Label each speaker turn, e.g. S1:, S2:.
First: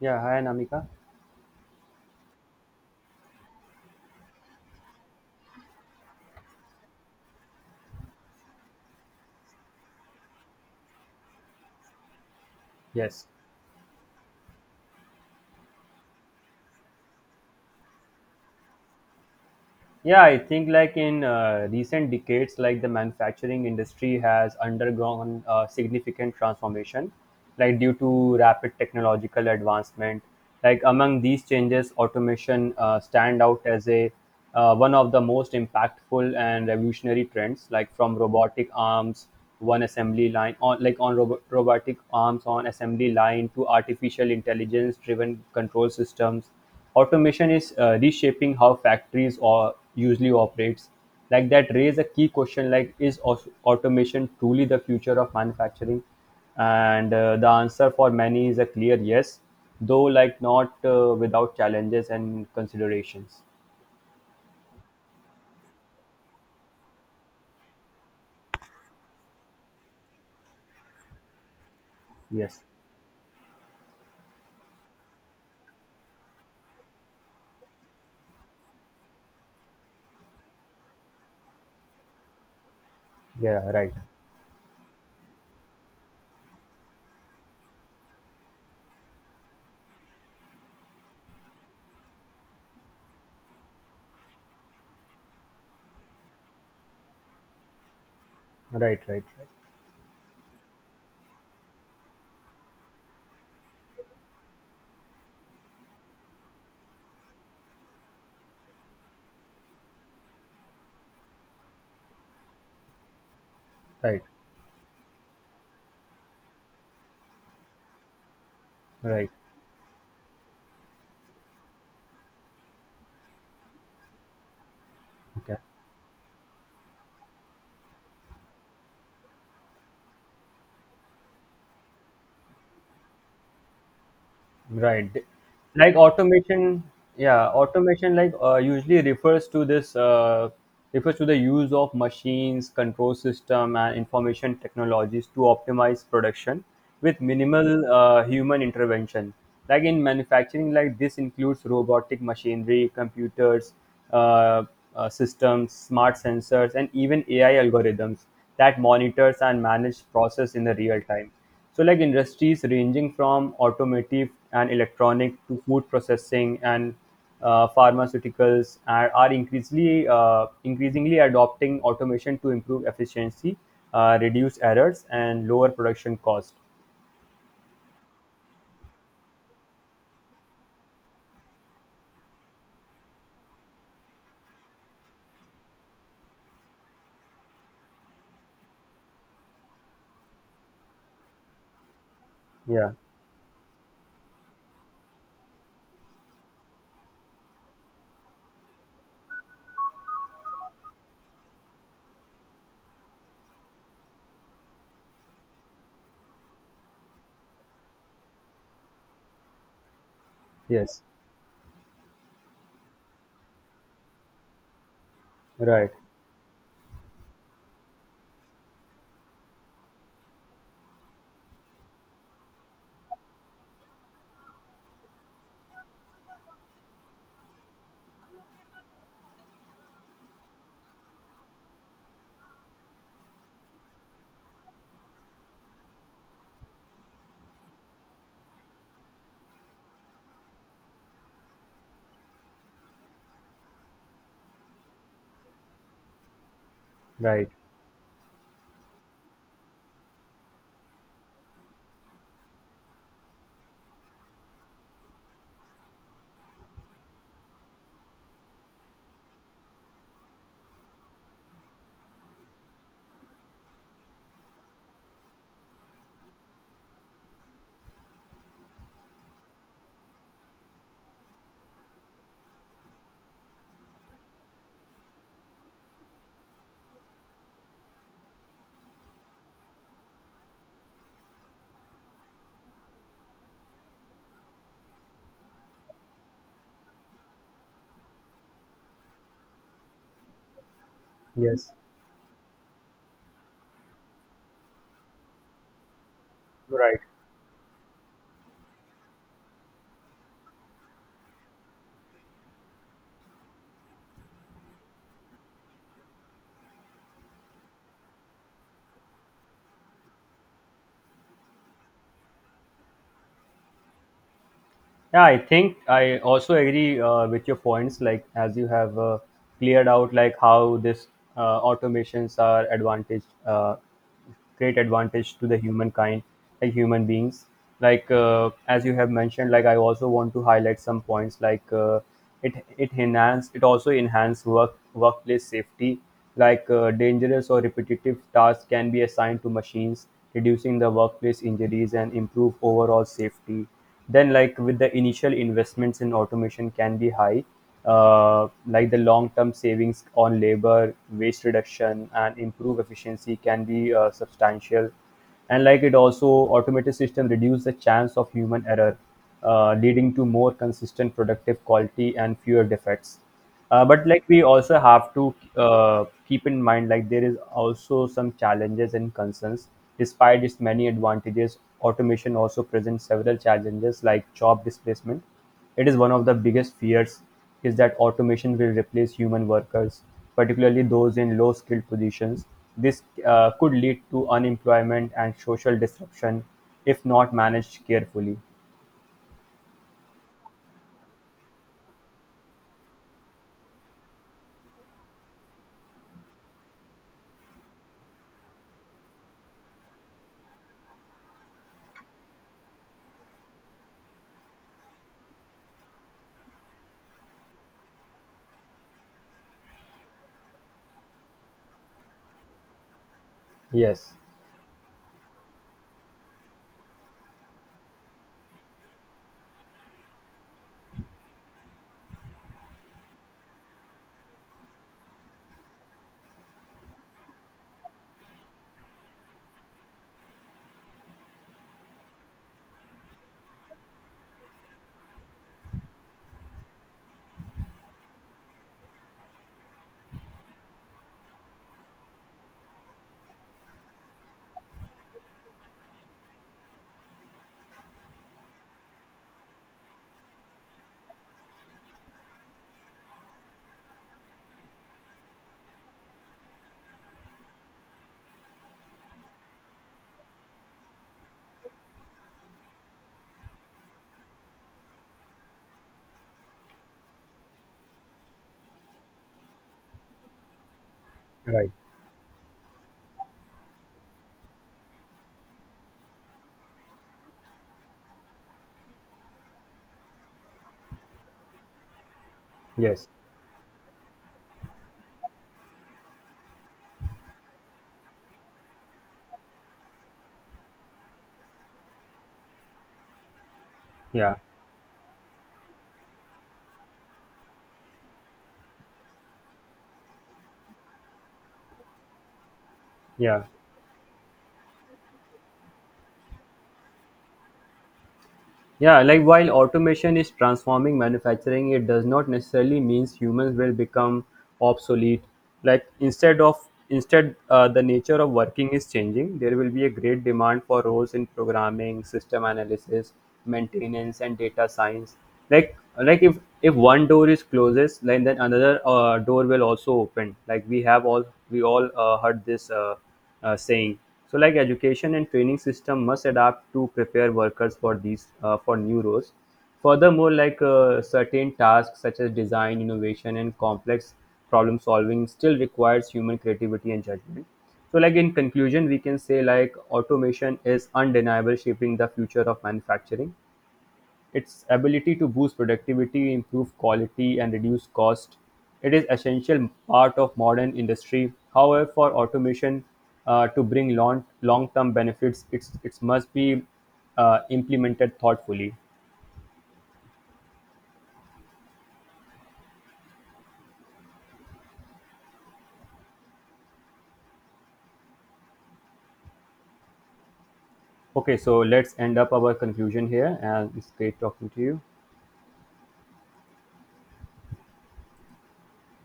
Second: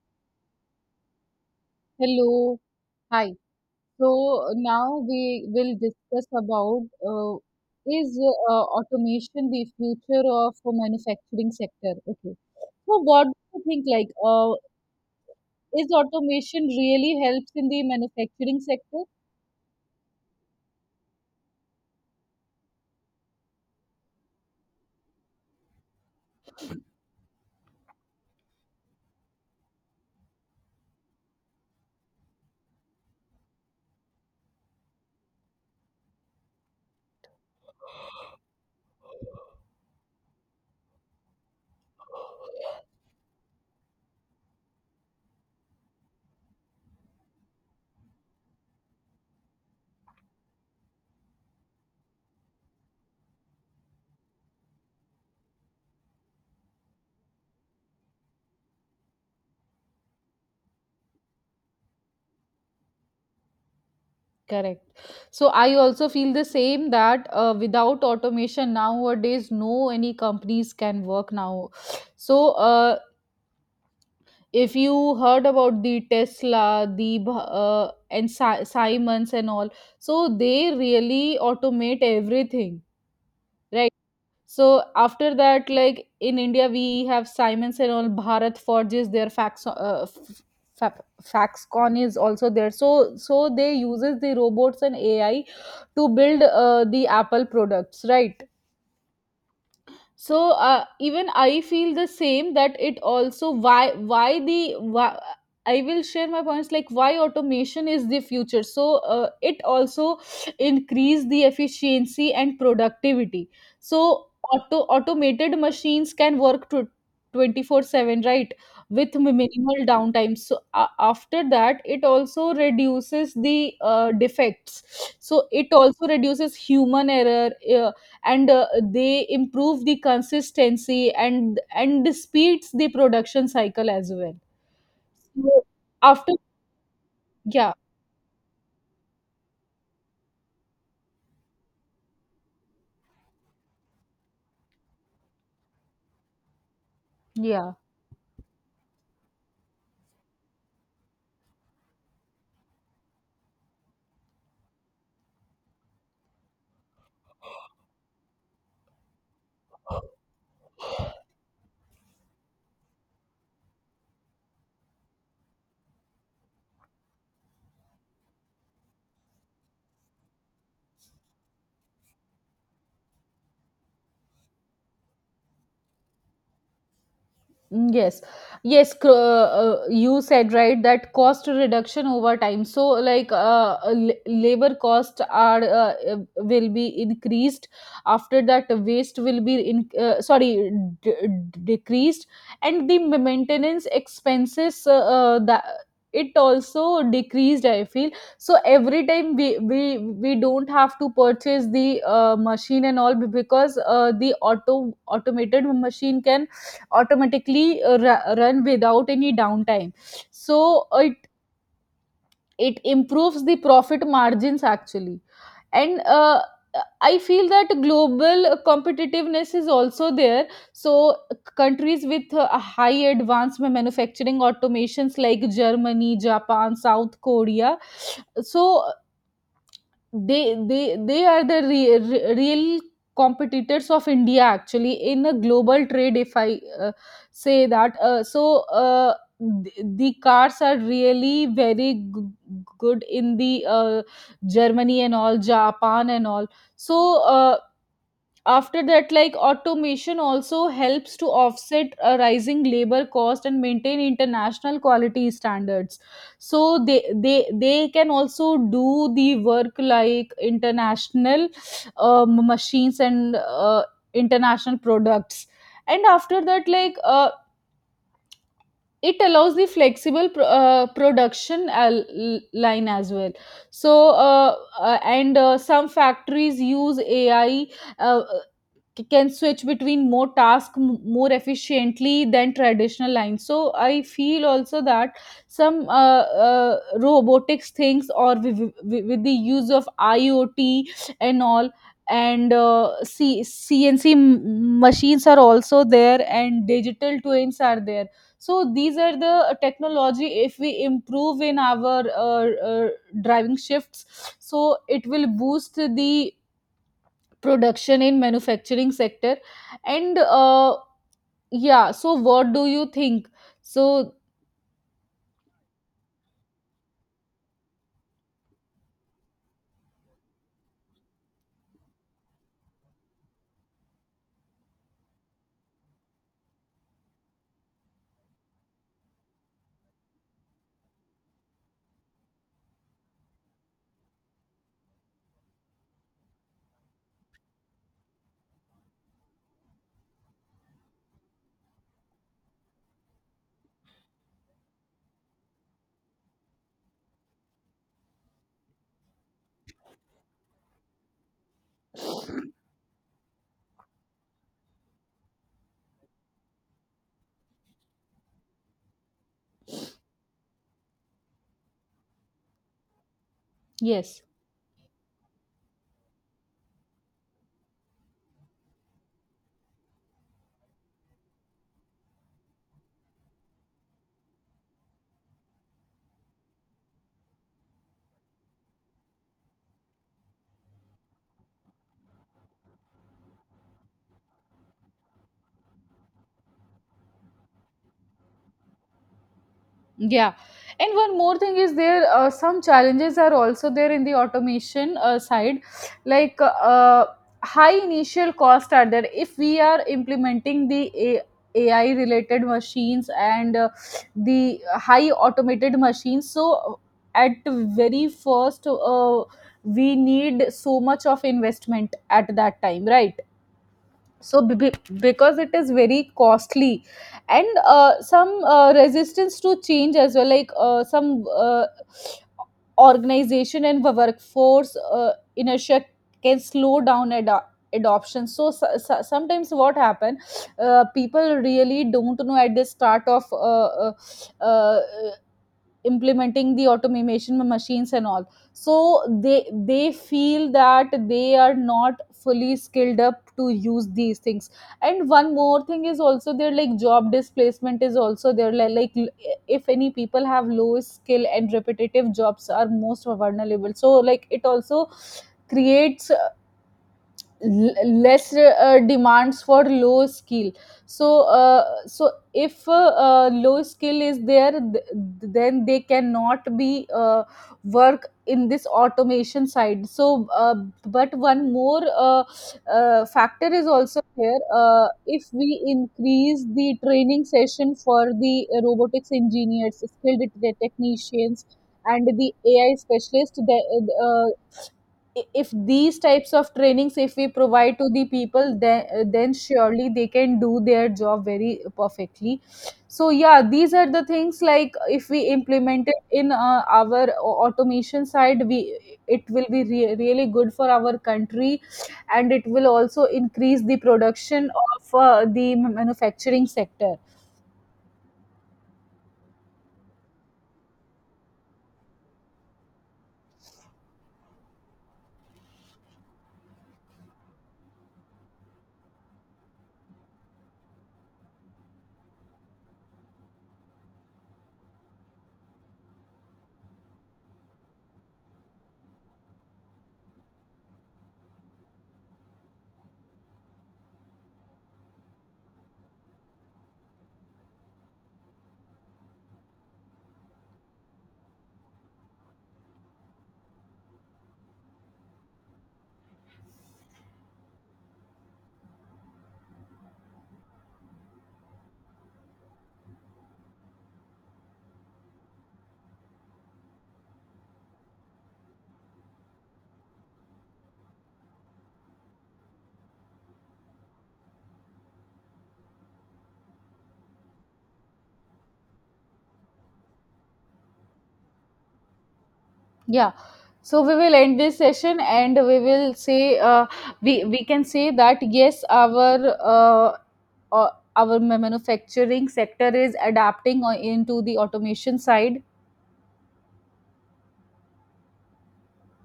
S1: Yeah, hi Namika.
S2: Hello. Hi. So now we will discuss about uh, is automation the future of the manufacturing sector? Okay. So what
S1: Yes.
S2: do you think like is automation really helps in the manufacturing sector?
S1: Yeah, I think like in recent decades, like the manufacturing industry has undergone significant transformation, like due to rapid technological advancement. Like among these changes, automation stand out as a one of the most impactful and revolutionary trends. Like from robotic arms, one assembly line on like on robotic arms on assembly line to artificial intelligence driven control systems. Automation is reshaping how factories or usually operates. Like that raise a key question like is automation truly the future of manufacturing? And the answer for many is a clear yes, though like not without challenges and considerations.
S2: Correct. So I also feel the same that without automation nowadays, no any companies can work now. So
S1: Yes.
S2: uh, if you heard about the tesla and simons and all, so they really automate everything,
S1: Yeah.
S2: right.
S1: Right.
S2: So after that like in india we have simons and all bharat forges their faxcon is also there, so they uses the robots and ai to build the apple products, right.
S1: Right. Right.
S2: So even I feel the same that it also why, I will share my points like why automation is the future. So it also increase the efficiency and productivity.
S1: Right. Right.
S2: So automated machines can work to 24/7, right, with
S1: Right.
S2: minimal downtime. So after that it also reduces the defects, so
S1: Okay.
S2: it also reduces human error, uh, and they improve the consistency and speeds the production cycle as well.
S1: Right.
S2: So
S1: Like
S2: after
S1: automation, yeah,
S2: yeah
S1: automation like usually refers to this refers to the use of machines, control system, and information technologies to optimize production with
S2: yeah
S1: minimal human intervention. Like in manufacturing, like this includes robotic machinery, computers, uh, systems, smart sensors, and even AI algorithms that monitors and manage process in the real time. So like industries ranging from automotive and electronic to food processing and pharmaceuticals are increasingly increasingly adopting automation to improve efficiency, reduce errors, and lower production cost.
S2: Yes, yes, you said right that cost reduction over time. So, like, labor cost are will be increased. After that, waste will be in sorry, decreased, and
S1: Yeah.
S2: the maintenance expenses that it also decreased. I feel so every time we don't have to purchase the machine and all, because the automated machine can automatically run without any downtime. So
S1: Yes.
S2: it improves the profit margins actually.
S1: Right.
S2: And I feel that global competitiveness is also there. So countries with high advanced manufacturing automations like germany, japan, south korea, so they are the real competitors of india actually in a global trade, if I say that. The cars are really very good in the germany and all, japan and all. So
S1: Right.
S2: after that like automation also helps to offset a rising labor cost and maintain international quality standards. So they can also do the work like international machines and international products. And after that like it allows the flexible production line as well. So and some factories use ai uh, can switch between more tasks more efficiently than traditional lines. So I feel also that some uh, robotics things or with the use of iot and all,
S1: Yes.
S2: and cnc machines are also there, and
S1: Right.
S2: digital twins are there. So these are the technology, if we improve in our driving shifts, so it will boost the production in manufacturing sector. And yeah, so what do you think? So
S1: Yeah, I think I also agree with your points. Like as you have cleared out, like how this automations are advantage, great advantage to the humankind, like human beings. Like as you have mentioned, like I also want to highlight some points. Like it also enhance workplace safety. Like dangerous or repetitive tasks can be assigned to machines, reducing the workplace injuries and improve overall safety. Then, like with the initial investments in automation can be high, like the long-term savings on labor, waste reduction, and improve efficiency can be substantial. And like it also automated system reduce the chance of human error, leading to more consistent productive quality and fewer defects. But
S2: yes.
S1: like we also have to keep in mind like there is also some challenges and concerns. Despite its many advantages, automation also presents several challenges like job displacement. It is one of the biggest fears is that automation will replace human workers, particularly those in low skilled positions. This could lead to unemployment and social disruption if not managed carefully.
S2: Yeah, and one more thing is there, some challenges are also there in the automation side, like high initial cost are there. If we are implementing the AI related machines and the high automated machines, so at very first we need so much of investment at that time, right?
S1: Yes.
S2: So because it is very costly. And some resistance to change as well, like some organization and workforce inertia can slow down adoption. So, sometimes what happen, people really don't know at the start of uh, implementing the automation machines and all, so they they feel that they are not fully skilled up to use these things. And one more thing is also their, like job displacement is also there, like, if any people have low skill and repetitive jobs are most vulnerable. So like it also creates less demands for low skill. So so if low skill is there, then they cannot be work in this automation side. So but one
S1: Right.
S2: more factor is also here. If we increase the training session for the robotics engineers, skilled technicians and the ai
S1: Yes.
S2: specialist, uh, if these types of trainings if we provide to the people, then surely they can do their job very perfectly. So yeah, these are the
S1: Yeah.
S2: things, like if we implement it in our automation side, we it will be really good for our country. And it will also
S1: Yeah.
S2: increase the production of the manufacturing sector.
S1: Yeah, like while automation is transforming manufacturing, it does not necessarily means humans will become obsolete. Like instead, the nature of working is changing. There will be a great demand for roles in programming, system analysis, maintenance, and data science. Like like if one door is closes, like then another door will also open. Like we all heard this. Saying. So, like education and training system must adapt to prepare workers for these for new roles. Furthermore, like certain tasks such as design, innovation, and complex problem solving still requires human creativity and judgment. So, like in conclusion, we can say like automation is undeniable shaping the future of manufacturing. Its ability to boost productivity, improve quality, and reduce cost. It is essential part of modern industry. However, for automation to bring long term benefits, it must be implemented thoughtfully.
S2: Yeah, so we will end this session, and we will say we can say that yes, uh, our
S1: Okay, so let's end
S2: manufacturing
S1: up our
S2: sector is
S1: conclusion here,
S2: adapting
S1: and it's great
S2: into the
S1: talking to you.
S2: automation side.